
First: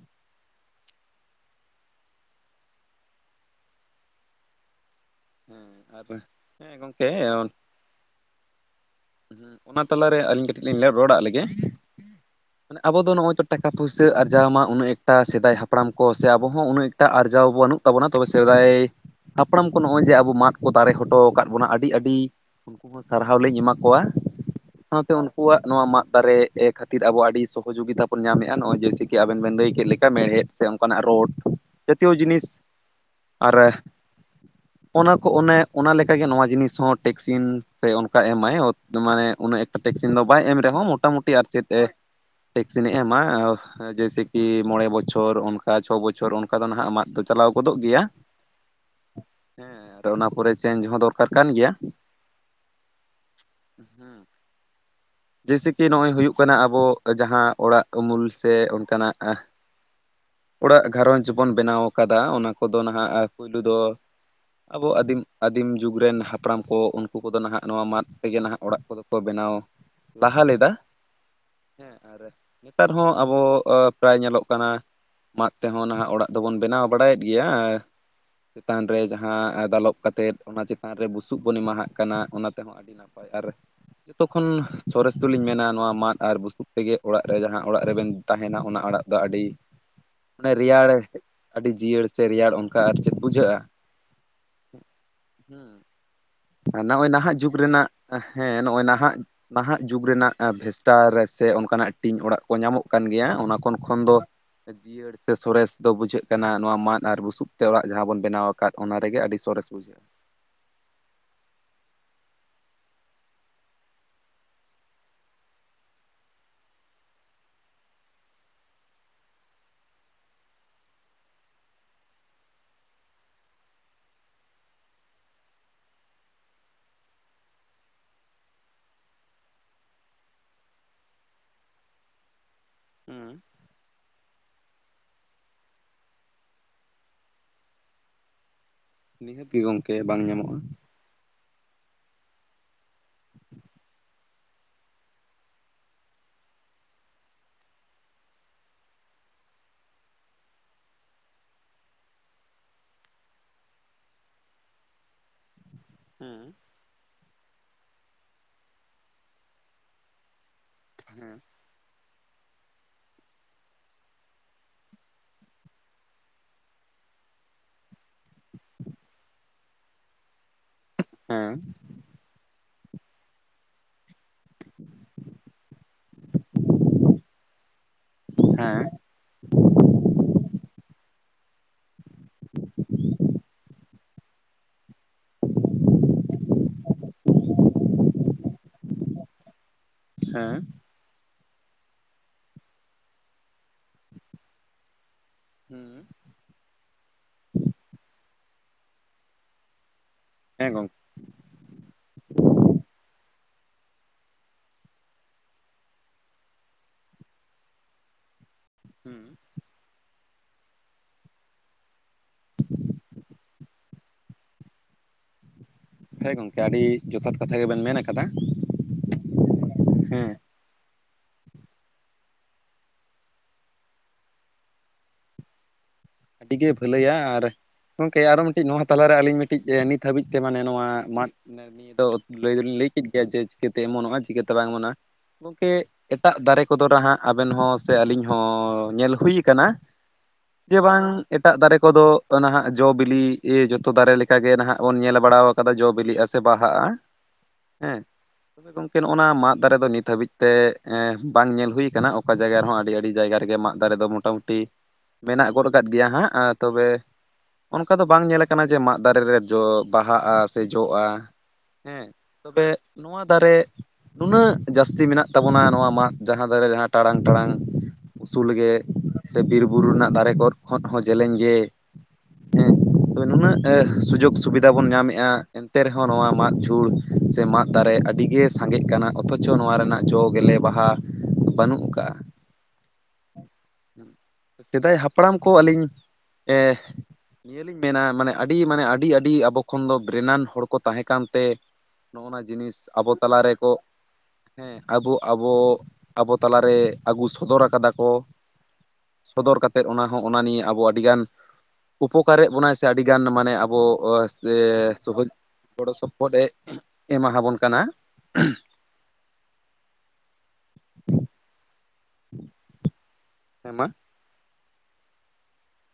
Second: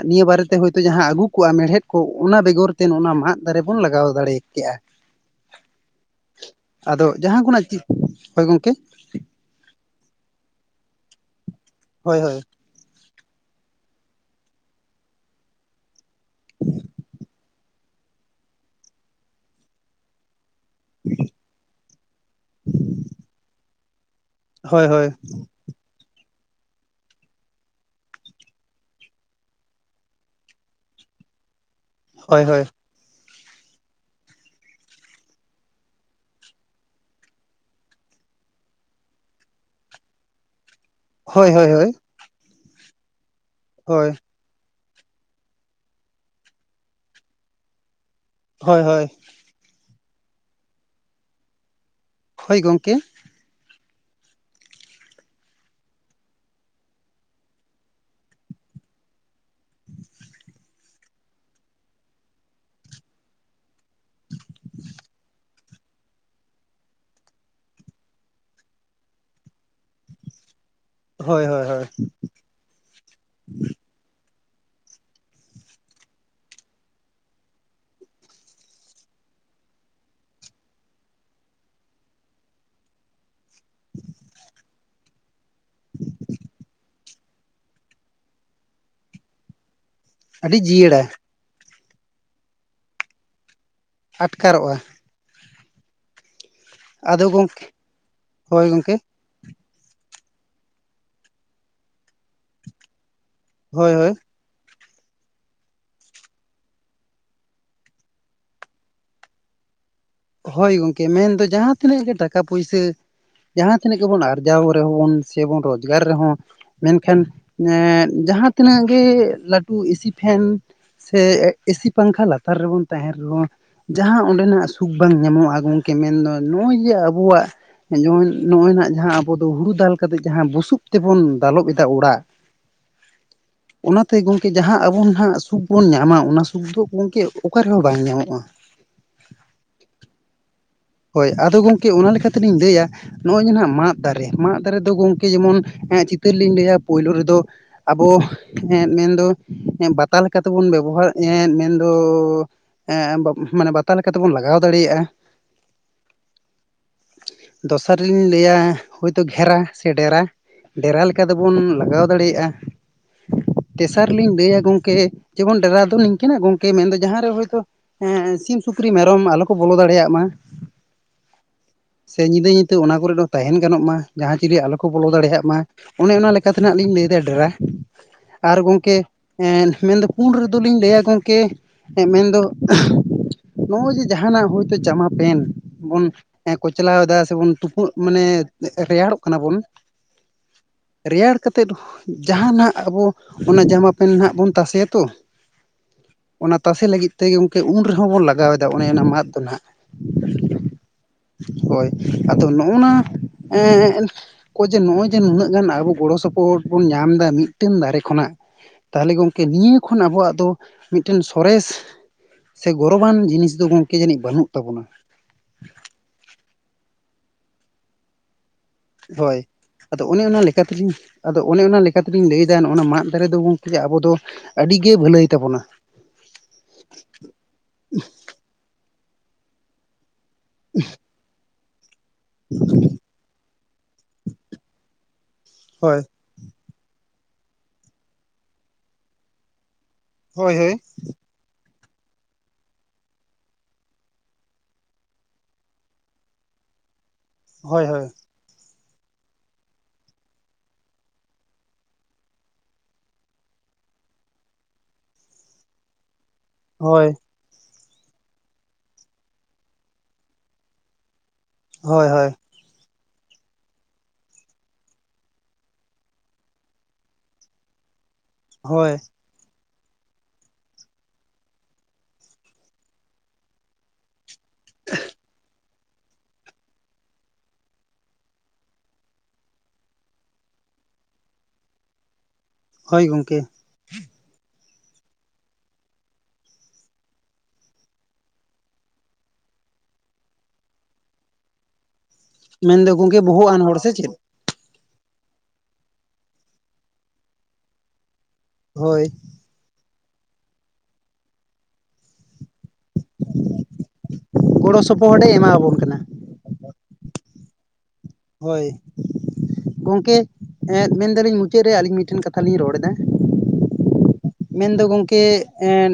ᱱᱤᱭᱟᱹ ᱵᱟᱨᱮᱛᱮ ᱦᱳᱭᱛᱳ ᱡᱟᱦᱟᱸ ᱟᱹᱜᱩ ᱠᱚᱜᱼᱟ ᱢᱮᱲᱦᱮᱫ ᱠᱚ ᱚᱱᱟ ᱵᱮᱜᱚᱨ ᱛᱮ ᱚᱱᱟ ᱢᱟᱫ ᱫᱟᱨᱮ ᱵᱚᱱ ᱞᱟᱜᱟᱣ ᱫᱟᱲᱮ ᱠᱮᱼᱟ᱾
ᱦᱮᱸ ᱟᱨ ᱦᱮᱸ
ᱟᱫᱚ
ᱜᱚᱝᱠᱮ
ᱡᱟᱦᱟᱸ ᱠᱷᱚᱱᱟᱜ ᱪᱮᱫ ᱦᱳᱭ ᱜᱚᱝᱠᱮ
ᱚᱱᱟ ᱛᱟᱞᱟᱨᱮ ᱟᱹᱞᱤᱧ ᱠᱟᱹᱴᱤᱡ ᱞᱤᱧ ᱨᱚᱲᱟᱜ ᱞᱮᱜᱮ᱾
ᱦᱳᱭ ᱦᱳᱭ
ᱢᱟᱱᱮ ᱟᱵᱚ ᱫᱚ ᱱᱚᱜᱼᱚᱭ ᱛᱚ ᱴᱟᱠᱟ ᱯᱩᱭᱥᱟᱹ ᱟᱨᱡᱟᱣ ᱢᱟ ᱩᱱᱟᱹᱜ ᱮᱴ ᱥᱮᱫᱟᱭ ᱦᱟᱯ ᱦᱟᱯᱲᱟᱢ ᱠᱚ ᱥᱮ ᱟᱵᱚ ᱦᱚᱸ ᱩᱱᱟᱹᱜ ᱮᱴᱟᱜ ᱟᱨᱡᱟᱣ ᱵᱚ ᱵᱟᱹᱱᱩᱜ ᱛᱟᱵᱚᱱᱟ ᱛᱚᱵᱮ ᱥᱮᱫᱟᱭ ᱦᱟᱯᱲᱟᱢ ᱠᱚ ᱱᱚᱜᱼᱚᱭ ᱡᱮ ᱟᱵᱚ ᱢᱟᱜ᱾ ᱠᱚ ᱫᱟᱨᱮ ᱦᱚᱴᱚ ᱟᱠᱟᱫ ᱵᱚᱱᱟ ᱟᱹᱰᱤ ᱟᱹᱰᱤ ᱩᱱᱠᱩ ᱦᱚᱸ ᱥᱟᱨᱦᱟᱣ ᱞᱤᱧ ᱮᱢᱟ ᱠᱚᱣᱟ᱾
ᱦᱳᱭ ᱦᱳᱭ
ᱥᱟᱶᱛᱮ ᱩᱱᱠᱩᱣᱟᱜ ᱱᱚᱣᱟ ᱢᱟᱫ ᱫᱟᱨᱮ ᱠᱷᱟᱹᱛᱤᱨ ᱟᱵᱚ ᱟᱹᱰᱤ ᱥᱚᱦᱚᱡᱳᱜᱤᱛᱟ ᱵᱚᱱ ᱧᱟᱢᱮᱫᱼᱟ ᱱᱚᱜᱼᱚᱭ ᱡᱮᱭᱥᱮ ᱠᱤ ᱟᱵᱮᱱ ᱵᱮᱱ ᱞᱟᱹᱭ ᱠᱮᱫ ᱞᱮᱠᱟ ᱢᱮᱲᱦᱮᱫ ᱥᱮ ᱚᱱᱠᱟᱱᱟᱜ ᱨᱳᱰ ᱡᱟᱹᱛᱤᱭᱚ
ᱦᱳᱭ
ᱡᱤᱱᱤᱥ ᱟᱨ ᱚᱱᱟ ᱠᱚ ᱚᱱᱮ ᱚᱱᱟᱠᱟᱜᱮ ᱱᱚᱣᱟ ᱡᱤᱱᱤᱥ ᱦᱚᱸ ᱴᱮᱠᱥᱤᱱ ᱥᱮ ᱚᱱᱠᱟ ᱮᱢᱟᱭ ᱢᱟᱱᱮ ᱩᱱᱟᱹᱜ ᱮᱠᱴᱟ ᱴᱮᱠᱥᱤᱱ ᱫᱚ ᱵᱟᱭ ᱮᱢ ᱨᱮᱦᱚᱸ ᱢᱳᱴᱟᱢᱩᱴᱤ ᱟᱨ
ᱦᱳᱭ ᱦᱳᱭ
ᱪᱮᱫ
ᱦᱳᱭ
ᱮ
ᱦᱳᱭ
ᱴᱮᱠᱥᱤᱱᱮ ᱮᱢᱟ᱾
ᱦᱳᱭ
ᱡᱮᱭᱥᱮ ᱠᱤ ᱢᱚᱬᱮ ᱵᱚᱪᱷᱚᱨ ᱚᱱᱠᱟ ᱪᱷᱚ ᱵᱚᱪᱷᱚᱨ ᱚᱱᱠᱟ ᱫᱚ ᱦᱟᱜ ᱢᱟᱜ ᱫᱚ ᱪᱟᱞᱟᱣ ᱜᱚᱫᱚᱜ ᱜᱮᱭᱟ᱾
ᱦᱳᱭ ᱦᱳᱭ,
ᱦᱮᱸ ᱟᱫᱚ ᱚᱱᱟ ᱯᱚᱨᱮ ᱪᱮᱧᱡᱽ ᱦᱚᱸ ᱫᱚᱨᱠᱟᱨ ᱠᱟᱱ ᱜᱮᱭᱟ᱾
ᱦᱳᱭ ᱜᱚᱝᱠᱮ
ᱦᱮᱸ ᱡᱮᱭᱥᱮ ᱠᱤ ᱱᱚᱜᱼᱚᱭ ᱦᱩᱭᱩᱜ ᱠᱟᱱᱟ ᱟᱵᱚ ᱡᱟᱦᱟᱸ ᱚᱲᱟᱜ ᱩᱢᱩᱞ ᱥᱮ ᱚᱱᱠᱟᱱᱟᱜ᱾ ᱚᱲᱟᱜ ᱜᱷᱟᱨᱚᱸᱡᱽ ᱵᱚᱱ ᱵᱮᱱᱟᱣ ᱠᱟᱫᱟ ᱚᱱᱟ ᱠᱚᱫᱚ ᱱᱟᱦᱟᱜ ᱯᱳᱭᱞᱳ ᱫᱚ᱾ ᱟᱵᱚ ᱟᱹᱫᱤᱢ ᱟᱹᱫᱤᱢ ᱡᱩᱜᱽ ᱨᱮᱱ ᱦᱟᱯᱲᱟᱢ ᱠᱚ ᱩᱱᱠᱩ ᱠᱚᱫᱚ ᱱᱟᱦᱟᱜ ᱱᱚᱣᱟ ᱢᱟᱫ ᱛᱮᱜᱮ ᱱᱟᱦᱟᱜ ᱚᱲᱟᱜ ᱠᱚᱫᱚ ᱠᱚ ᱵᱮᱱᱟᱣ ᱞᱟᱦᱟ ᱞᱮᱫᱟ᱾
ᱦᱳᱭ ᱦᱳᱭ ᱦᱳᱭ
ᱦᱮᱸ ᱟᱨ ᱱᱮᱛᱟᱨ ᱦᱚᱸ ᱟᱵᱚ ᱯᱨᱟᱭ ᱧᱮᱞᱚᱜ ᱠᱟᱱᱟ ᱢᱟᱫ ᱛᱮᱦᱚᱸ ᱱᱟᱦᱟᱜ ᱚᱲᱟᱜ ᱫᱚᱵᱚᱱ ᱵᱮᱱᱟᱣ ᱵᱟᱲᱟᱭᱮᱫ ᱜᱮᱭᱟ᱾ ᱪᱮᱛᱟᱱ ᱨᱮ ᱡᱟᱦᱟᱸ ᱫᱟᱞᱚᱵ ᱠᱟᱛᱮᱫ ᱚᱱᱟ ᱪᱮᱛᱟᱱ ᱨᱮ ᱵᱩᱥᱩᱵ ᱵᱚᱱ ᱮᱢᱟᱦᱟᱜ ᱠᱟᱱᱟ ᱚᱱᱟ ᱛᱮᱦᱚᱸ ᱟᱹᱰᱤ ᱱᱟᱯᱟᱭ ᱦᱳᱭ ᱟᱨ ᱡᱚᱛᱚ ᱠᱷᱚᱱᱚᱱ ᱥᱚᱨᱮᱥ ᱫᱚᱞᱤᱧ ᱢᱮᱱᱟ ᱱᱚᱣᱟ ᱢᱟᱫ ᱟᱨ ᱵᱩᱥᱩᱵ ᱛᱮᱜᱮ, ᱚᱲᱟᱜ ᱨᱮ ᱡᱟᱦᱟᱸ ᱚᱲᱟᱜ ᱨᱮᱵᱮᱱ ᱛᱟᱦᱮᱱᱟ ᱚᱱᱟ ᱚᱲᱟᱜ ᱫᱚ ᱟᱹᱰᱤ ᱢᱟᱱᱮ
ᱟᱹᱰᱤ
ᱨᱮᱭᱟᱲ
ᱡᱤᱭᱟᱹᱲᱟ
ᱟᱹᱰᱤ ᱡᱤᱭᱟᱹᱲ ᱥᱮ ᱨᱮᱭᱟᱲ ᱚᱱᱠᱟ ᱟᱨ ᱪᱮᱫ ᱵᱩᱡᱷᱟᱹᱜᱼᱟ᱾
ᱟᱴᱠᱟᱨᱚᱜᱼᱟ᱾
ᱦᱩᱸ ᱟᱨ ᱱᱚᱜᱼᱚᱭ
ᱟᱫᱚ
ᱱᱟᱦᱟᱜ ᱡᱩᱜᱽ
ᱜᱚᱢᱠᱮ
ᱨᱮᱱᱟᱜ ᱦᱮᱸ
ᱦᱳᱭ
ᱱᱚᱜᱼᱚᱭ
ᱜᱚᱢᱠᱮ
ᱱᱟᱦᱟᱜ ᱱᱟᱦᱟᱜ ᱡᱩᱜᱽ ᱨᱮᱱᱟᱜ ᱵᱷᱮᱥᱴᱟᱨ ᱥᱮ ᱚᱱᱠᱟᱱᱟᱜ ᱴᱤᱧ ᱚᱲᱟᱜ ᱠᱚ ᱧᱟᱢᱚᱜ ᱠᱟᱱ ᱜᱮᱭᱟ ᱚᱱᱟ ᱠᱚ ᱠᱷᱚᱱ
ᱦᱳᱭ
ᱠᱷᱚᱱ
ᱦᱳᱭ
ᱫᱚ ᱡᱤᱭᱟᱹᱲ ᱥᱮ ᱥᱚᱨᱮᱥ ᱫᱚ ᱵᱩᱡᱷᱟᱹᱜ ᱠᱟᱱᱟ ᱱᱚᱣᱟ ᱢᱟᱫ ᱟᱨ ᱵᱩᱥᱩᱵ ᱛᱮ ᱚᱲᱟᱜ ᱡᱟᱦᱟᱸ ᱵᱚᱱ ᱵᱮᱱᱟᱣ ᱟᱠᱟᱫ ᱚᱱᱟ ᱨᱮᱜᱮ ᱟᱹᱰᱤ ᱥᱚᱨᱮᱥ ᱵᱩᱡᱷᱟᱹᱜᱼᱟ᱾
ᱦᱳᱭ ᱜᱚᱝᱠᱮ ᱢᱮᱱ ᱫᱚ ᱡᱟᱦᱟᱸ ᱛᱤᱱᱟᱹᱜ ᱜᱮ ᱴᱟᱠᱟ ᱯᱩᱭᱥᱟᱹ ᱡᱟᱦᱟᱸ ᱛᱤᱱᱟᱹᱜ ᱜᱮᱵᱚᱱ ᱟᱨᱡᱟᱣ ᱨᱮᱦᱚᱸ ᱵᱚᱱ ᱥᱮᱵᱚᱱ ᱨᱳᱡᱽᱜᱟᱨ ᱨᱮᱦᱚᱸ ᱢᱮᱱᱠᱷᱟᱱ ᱮ ᱡᱟᱦᱟᱸ ᱛᱤᱱᱟᱹᱜ ᱜᱮ ᱞᱟᱹᱴᱩ ᱮᱥᱤ ᱯᱷᱮᱱ ᱥᱮ ᱮᱥᱤ ᱯᱟᱝᱠᱷᱟ ᱞᱟᱛᱟᱨ ᱨᱮᱵᱚᱱ ᱛᱟᱦᱮᱱ ᱨᱮᱦᱚᱸ ᱡᱟᱦᱟᱸ ᱚᱸᱰᱮᱱᱟᱜ ᱴᱩᱠ ᱵᱟᱝ ᱧᱟᱢᱚᱜᱼᱟ ᱜᱚᱝᱠᱮ ᱢᱮᱱᱫᱚ ᱱᱚᱜᱼᱚᱭ ᱡᱮ ᱟᱵᱚᱣᱟᱜ, ᱡᱮᱢᱚᱱ ᱱᱚᱜᱼᱚᱭ ᱱᱟᱜ ᱡᱟᱦᱟᱸ ᱟᱵᱚ ᱫᱚ ᱦᱩᱲᱩ ᱫᱟᱞ ᱠᱟᱛᱮᱜ ᱡᱟᱦᱟᱸ ᱵᱩᱥᱩᱵ ᱛᱮᱵᱚᱱ ᱫᱟᱞᱚᱵ ᱮᱫᱟ ᱚᱲᱟᱜ
ᱟᱸ
ᱚᱱᱟᱛᱮ ᱜᱚᱝᱠᱮ ᱡᱟᱦᱟᱸ ᱟᱵᱚ ᱟᱸᱱᱟᱜ ᱥᱩᱠ ᱵᱚᱱ ᱧᱟᱢᱟ ᱚᱱᱟ ᱥᱩᱠ ᱫᱚ ᱜᱚᱝᱠᱮ ᱚᱠᱟ ᱨᱮᱦᱚᱸ ᱵᱟᱝ ᱧᱟᱢᱚᱜᱼᱟ᱾
ᱱᱤᱦᱟᱹᱛ ᱜᱮ ᱜᱚᱝᱠᱮ ᱵᱟᱝ ᱧᱟᱢᱚᱜᱼᱟ,
ᱦᱳᱭ ᱟᱫᱚ ᱜᱚᱝᱠᱮ ᱚᱱᱟ ᱞᱮᱠᱟᱛᱮᱞᱤᱧ ᱞᱟᱹᱭᱟ ᱱᱚᱜᱼᱚᱭ ᱡᱟᱦᱱᱟᱜ ᱢᱟᱫ ᱫᱟᱨᱮ ᱢᱟᱫ ᱫᱟᱨᱮ ᱫᱚ ᱜᱚᱝᱠᱮ ᱡᱮᱢᱚᱱ ᱪᱤᱛᱟᱹᱨ ᱞᱤᱧ ᱞᱟᱹᱭᱟ ᱯᱳᱭᱞᱳ ᱨᱮᱫᱚ, ᱟᱵᱚᱸ ᱢᱮᱱᱫᱚ ᱵᱟᱛᱟ ᱞᱮᱠᱟ ᱛᱮᱵᱚᱱ ᱵᱮᱵᱚᱦᱟᱨ ᱮᱸ ᱢᱮᱱᱫᱚ ᱮᱸ ᱢᱟᱱᱮ ᱵᱟᱛᱟ ᱞᱮᱠᱟᱛᱮᱵᱚᱱ ᱞᱟᱜᱟᱣ ᱫᱟᱲᱮᱭᱟᱜᱼᱟ᱾
ᱦᱮᱸ,
ᱫᱚᱥᱟᱨ ᱞᱤᱧ ᱞᱟᱹᱭᱟ ᱦᱳᱭᱛᱳ ᱜᱷᱮᱨᱟ ᱥᱮ ᱰᱮᱨᱟ ᱰᱮᱨᱟ ᱞᱮᱠᱟ
ᱦᱮᱸ
ᱛᱮᱵᱚᱱ ᱞᱟᱜᱟᱣ ᱫᱟᱲᱮᱭᱟᱜᱼᱟ᱾ ᱛᱮᱥᱟᱨ ᱞᱤᱧ ᱞᱟᱹᱭᱟ ᱜᱚᱝᱠᱮ ᱡᱮᱢᱚᱱ ᱰᱮᱨᱟ ᱫᱚ ᱱᱤᱝᱠᱟᱹ ᱜᱚᱝᱠᱮ ᱢᱮᱱᱫᱚ ᱡᱟᱦᱟᱸ ᱨᱮ ᱦᱚᱭ ᱛᱚ ᱦᱮᱸ ᱥᱤᱢ ᱥᱩᱠᱨᱤ ᱢᱮᱨᱚᱢ ᱟᱞᱚ ᱠᱚ ᱵᱚᱞᱚ ᱫᱟᱲᱮᱭᱟᱜ ᱢᱟ᱾
ᱦᱮᱸ
ᱥᱮ ᱧᱤᱫᱟᱹ ᱧᱩᱛᱟᱹ ᱚᱱᱟ ᱠᱚᱨᱮ ᱫᱚ ᱛᱟᱦᱮᱱ ᱜᱟᱱᱚᱜ ᱢᱟ ᱡᱟᱦᱟᱸ ᱪᱤᱞᱤ ᱟᱞᱚ ᱠᱚ ᱵᱚᱞᱚ ᱫᱟᱲᱮᱭᱟᱜ ᱢᱟ, ᱚᱱᱮ ᱚᱱᱟ ᱞᱮᱠᱟ ᱛᱮᱱᱟᱜ ᱞᱤᱧ ᱞᱟᱹᱭᱫᱟ ᱰᱮᱨᱟ ᱟᱨ
ᱦᱮᱸ
ᱜᱚᱝᱠᱮ ᱢᱮᱱᱫᱚ ᱯᱩᱱ ᱨᱮᱫᱚᱞᱤᱧ ᱞᱟᱹᱭᱟ ᱜᱚᱝᱠᱮ ᱢᱮᱱᱫᱚ ᱱᱚᱜᱼᱚᱭ ᱡᱮ ᱡᱟᱦᱱᱟᱜ ᱦᱚᱳᱭᱛᱳ ᱡᱟᱢᱟ ᱯᱮᱱ, ᱵᱚᱱ ᱠᱚᱪᱞᱟᱣ ᱮᱫᱟ ᱥᱮᱵᱚᱱ ᱛᱩᱯᱩᱜ ᱢᱟᱱᱮ ᱨᱮᱭᱟᱲᱚᱜ ᱠᱟᱱᱟ ᱵᱚᱱ
ᱦᱮᱸ,
ᱨᱮᱭᱟᱲ ᱠᱟᱛᱮᱫ ᱡᱟᱦᱟᱸ ᱱᱟᱦᱟᱜ ᱟᱵᱚ ᱚᱱᱟ ᱡᱟᱢᱟ ᱯᱮᱱ ᱱᱟᱦᱟᱜ ᱵᱚᱱ ᱛᱟᱥᱮᱭᱟᱛᱚ,
ᱦᱩᱸ,
ᱚᱱᱟ ᱛᱟᱥᱮ ᱞᱟᱹᱜᱤᱫ ᱛᱮᱜᱮ ᱜᱚᱢᱠᱮ, ᱩᱱ ᱨᱮᱦᱚᱸ ᱵᱚᱱ ᱞᱟᱜᱟᱣ ᱮᱫᱟ, ᱚᱱᱮ ᱚᱱᱟ ᱢᱟᱫ ᱫᱚ ᱦᱟᱸᱜ,
ᱦᱮᱸ ᱜᱚᱝᱠᱮ,
ᱦᱳᱭ, ᱟᱫᱚ ᱱᱚᱜᱼ ᱱᱟ ᱮᱸ ᱠᱚ ᱡᱮ ᱱᱚᱜᱼᱚᱭ ᱡᱮ ᱱᱩᱱᱟᱹᱜ ᱜᱟᱱ ᱟᱵᱚ, ᱜᱚᱲᱚ ᱥᱚᱯᱚᱦᱚᱫ ᱵᱚᱱ ᱧᱟᱢ ᱫᱟ, ᱢᱤᱫᱴᱟᱝ ᱫᱟᱨᱮ ᱠᱷᱚᱱᱟᱜ ᱛᱟᱦᱚᱞᱮ ᱜᱚᱢᱠᱮ ᱱᱤᱭᱟᱹ ᱠᱷᱚᱱ, ᱟᱵᱚᱣᱟᱜ ᱫᱚ ᱢᱤᱫᱴᱮᱱ ᱥᱚᱨᱮᱥ ᱥᱮ ᱜᱚᱨᱚᱵᱟᱱ ᱡᱤᱱᱤᱥ ᱫᱚ, ᱜᱚᱝᱠᱮ ᱡᱟᱹᱱᱤᱡ ᱵᱟᱹᱱᱩᱜ ᱛᱟᱵᱚᱱᱟ?
ᱦᱮᱸ ᱜᱚᱢᱠᱮ, ᱟᱹᱰᱤ ᱡᱚᱛᱷᱟᱛ ᱠᱟᱛᱷᱟ ᱜᱮᱵᱮᱱ ᱢᱮᱱ ᱠᱟᱫᱟ᱾
ᱦᱳᱭ, ᱟᱫᱚ ᱚᱱᱮ ᱚᱱᱟ ᱞᱮᱠᱟ ᱞᱮᱠᱟᱛᱮᱜᱧ, ᱟᱫᱚ ᱚᱱᱮ ᱚᱱᱟ ᱞᱮᱠᱟ ᱛᱮᱞᱤᱧ ᱞᱟᱹᱭᱫᱟ, ᱱᱚᱜ-ᱱᱟ ᱢᱟᱫ ᱫᱟᱨᱮ ᱫᱚ ᱜᱚᱝᱠᱮ ᱟᱵᱚ ᱫᱚ, ᱟᱹᱰᱤᱜᱮ ᱵᱷᱟᱹᱞᱟᱹᱭ ᱛᱟᱵᱚᱱᱟ᱾
ᱟᱹᱰᱤᱜᱮ ᱵᱷᱟᱹᱞᱟᱹᱭᱟ, ᱟᱨ ᱜᱚᱢᱠᱮ ᱟᱨᱚ ᱢᱤᱫᱴᱤᱡ ᱱᱚᱶᱟ ᱛᱟᱞᱟᱨᱮ, ᱟᱹᱞᱤᱧ ᱢᱤᱫᱴᱤᱡ ᱮ ᱱᱤᱛ ᱱᱤᱛ ᱫᱷᱟᱹᱵᱤᱡ ᱛᱮ ᱢᱟᱱᱮ ᱱᱚᱶᱟ, ᱢᱟᱫ ᱱᱤᱭᱟᱹ ᱫᱚ ᱞᱟᱹᱭ ᱫᱚᱞᱤᱧ ᱞᱟᱹᱭ ᱠᱮᱫ ᱜᱮᱭᱟ, ᱡᱮ ᱪᱤᱠᱟᱹᱛᱮ ᱮᱢᱚᱱᱚᱜᱼᱟ, ᱪᱤᱠᱟᱹᱛᱮ ᱵᱟᱝ ᱮᱢᱚᱱᱚᱜᱼᱟ, ᱜᱚᱝᱠᱮ
ᱦᱳᱭ
ᱮᱴᱟᱜ ᱫᱟᱨᱮ ᱠᱚᱫᱚ ᱱᱦᱟᱜ ᱟᱵᱮᱱ ᱦᱚᱸ, ᱥᱮ ᱟᱹᱞᱤᱧ ᱦᱚᱸ ᱧᱮᱞ ᱦᱩᱭ ᱠᱟᱱᱟ,
ᱦᱳᱭ
ᱡᱮ ᱵᱟᱝ ᱮᱴᱟᱜ ᱫᱟᱨᱮ ᱠᱚᱫᱚ ᱱᱟᱦᱟᱜ ᱡᱚ ᱵᱤᱞᱤ, ᱡᱚᱛᱚ ᱫᱟᱨᱮ ᱞᱮᱠᱟᱜᱮ ᱱᱟᱦᱟᱜ ᱵᱚᱱ, ᱧᱮᱞ ᱵᱟᱲᱟᱣ ᱟᱠᱟ ᱠᱟᱫᱟ ᱡᱚ ᱵᱤᱞᱤᱜ-ᱟ, ᱥᱮ ᱵᱟᱦᱟᱜᱼᱟ
ᱦᱳᱭ
ᱦᱮᱸ᱾
ᱦᱳᱭ
ᱜᱚᱝᱠᱮ ᱱᱚᱜ ᱚᱱᱟ ᱢᱟᱫ ᱫᱟᱨᱮ ᱫᱚ, ᱱᱤᱛ ᱦᱟᱹᱵᱤᱡ ᱛᱮ ᱵᱟᱝ ᱧᱮᱞ ᱦᱩᱭ ᱠᱟᱱᱟ, ᱚᱠᱟ ᱡᱟᱭᱜᱟ ᱨᱮᱦᱚᱸ ᱟᱹᱰᱤ ᱟᱹᱰᱤ ᱡᱟᱭᱜᱟ ᱨᱮᱜᱮ ᱢᱟᱫ ᱫᱟᱨᱮ ᱫᱚ ᱢᱳᱴᱟᱢᱩᱴᱤ, ᱢᱮᱱᱟᱜ ᱜᱚᱫ ᱠᱟᱫ ᱜᱮᱭᱟ ᱦᱟᱸᱜ, ᱛᱚᱵᱮ
ᱦᱳᱭ
ᱚᱱᱠᱟ ᱫᱚ ᱵᱟᱝ ᱧᱮᱞ ᱠᱟᱱᱟ ᱡᱮ, ᱢᱟᱫ ᱫᱟᱨᱮ ᱨᱮ ᱫᱚ ᱵᱟᱦᱟᱜᱼᱟ, ᱥᱮ ᱡᱚᱜᱼᱟ ᱦᱮᱸ᱾
ᱦᱳᱭ ᱦᱳᱭ ᱦᱳᱭ
ᱛᱚᱵᱮ ᱱᱚᱶᱟ ᱫᱟᱨᱮ ᱱᱩᱱᱟᱹᱜ ᱡᱟᱹᱥᱛᱤ ᱢᱮᱱᱟᱜ ᱛᱟᱵᱚᱱᱟ, ᱱᱚᱶᱟ ᱢᱟᱫ ᱡᱟᱦᱟᱸ ᱫᱟᱨᱮ ᱡᱟᱦᱟᱸ ᱴᱟᱲᱟᱝ ᱴᱟᱲᱟᱝ, ᱩᱥᱩᱞ ᱜᱮ
ᱦᱳᱭ
ᱥᱮ ᱵᱤᱨ ᱵᱩᱨᱩ ᱨᱮᱱᱟᱜ, ᱫᱟᱨᱮ ᱠᱚ ᱠᱷᱚᱱ ᱦᱚᱸ ᱡᱮᱞᱮᱧ ᱜᱮ, ᱦᱮᱸ ᱛᱚᱵᱮ ᱱᱩᱱᱟᱹᱜ, ᱥᱩᱡᱳᱜᱽ ᱥᱩᱵᱤᱫᱷᱟ ᱵᱚᱱ ᱧᱟᱢ ᱮᱼᱟ, ᱮᱱᱛᱮ ᱨᱮᱦᱚᱸ ᱱᱚᱣᱟ ᱢᱟᱫ ᱡᱷᱩᱲ ᱥᱮ, ᱢᱟᱫ ᱫᱟᱨᱮ ᱟᱹᱰᱤ ᱜᱮ ᱥᱟᱸᱜᱮᱜ ᱠᱟᱱᱟ, ᱚᱛᱷᱚᱪᱷᱚ ᱱᱚᱶᱟ ᱨᱮᱱᱟᱜ ᱡᱚ ᱜᱮᱞᱮ ᱵᱟᱦᱟ, ᱵᱟᱹᱱᱩᱜ ᱠᱟᱜᱼᱟ᱾
ᱦᱳᱭ ᱜᱚᱝᱠᱮ᱾
ᱥᱮᱫᱟᱭ ᱦᱟᱯᱲᱟᱢ ᱠᱚ ᱟᱹᱞᱤᱧ ᱮ ᱱᱤᱭᱟᱹ ᱞᱤᱧ ᱢᱮᱱᱟ ᱢᱟᱱᱮ ᱟᱹᱰᱤ ᱢᱟᱱᱮ ᱟᱹᱰᱤ ᱟᱹᱰᱤ ᱟᱵᱚ ᱠᱷᱚᱱ ᱫᱚ ᱵᱨᱮᱱᱟᱱ ᱦᱚᱲ ᱠᱚ ᱛᱟᱦᱮᱸ ᱠᱟᱱ ᱛᱮ ᱱᱚᱜᱼᱚᱭ ᱱᱟ ᱡᱤᱱᱤᱥ
ᱢᱮᱱᱫᱚ
ᱟᱵᱚ
ᱜᱚᱢᱠᱮ
ᱛᱟᱞᱟ
ᱵᱚᱦᱚᱜ ᱟᱱ
ᱨᱮᱠᱚ
ᱦᱚᱲ ᱥᱮ ᱪᱮᱫ
ᱦᱮᱸ ᱟᱵᱚ ᱟᱵᱚ ᱟᱵᱚ ᱛᱟᱞᱟ ᱨᱮ ᱟᱹᱜᱩ ᱥᱚᱫᱚᱨ ᱟᱠᱟᱫᱟ ᱠᱚ᱾
ᱦᱳᱭ
ᱥᱚᱫᱚᱨ ᱠᱟᱛᱮᱫ ᱚᱱᱟ ᱦᱚᱸ ᱚᱱᱟ- ᱱᱤᱭᱮ ᱟᱵᱚ ᱟᱹᱰᱤᱜᱟᱱ ᱩᱯᱚᱠᱟᱨᱮᱫ ᱵᱚᱱᱟᱭ ᱥᱮ ᱟᱹᱰᱤᱜᱟᱱ ᱢᱟᱱᱮ ᱟᱵᱚ
ᱜᱚᱲᱚ ᱥᱚᱯᱚᱦᱚᱫ
ᱥᱚᱦᱚᱡ
ᱮ ᱮᱢᱟᱵᱚᱱ
ᱜᱚᱲᱚ
ᱠᱟᱱᱟ
ᱥᱚᱯᱚᱦᱚᱫ ᱮ ᱮᱢᱟ ᱦᱟᱵᱚᱱ ᱠᱟᱱᱟ
ᱦᱳᱭ ᱜᱚᱝᱠᱮ ᱢᱮᱱᱫᱟᱞᱤᱧ ᱢᱩᱪᱟᱹᱫ ᱨᱮ ᱟᱹᱞᱤᱧ ᱴᱷᱮᱱ ᱠᱟᱛᱷᱟ ᱞᱤᱧ ᱨᱚᱲ ᱮᱫᱟ
ᱦᱮᱸ ᱢᱟ
ᱢᱮᱱ ᱫᱚ ᱜᱚᱝᱠᱮ ᱮᱱ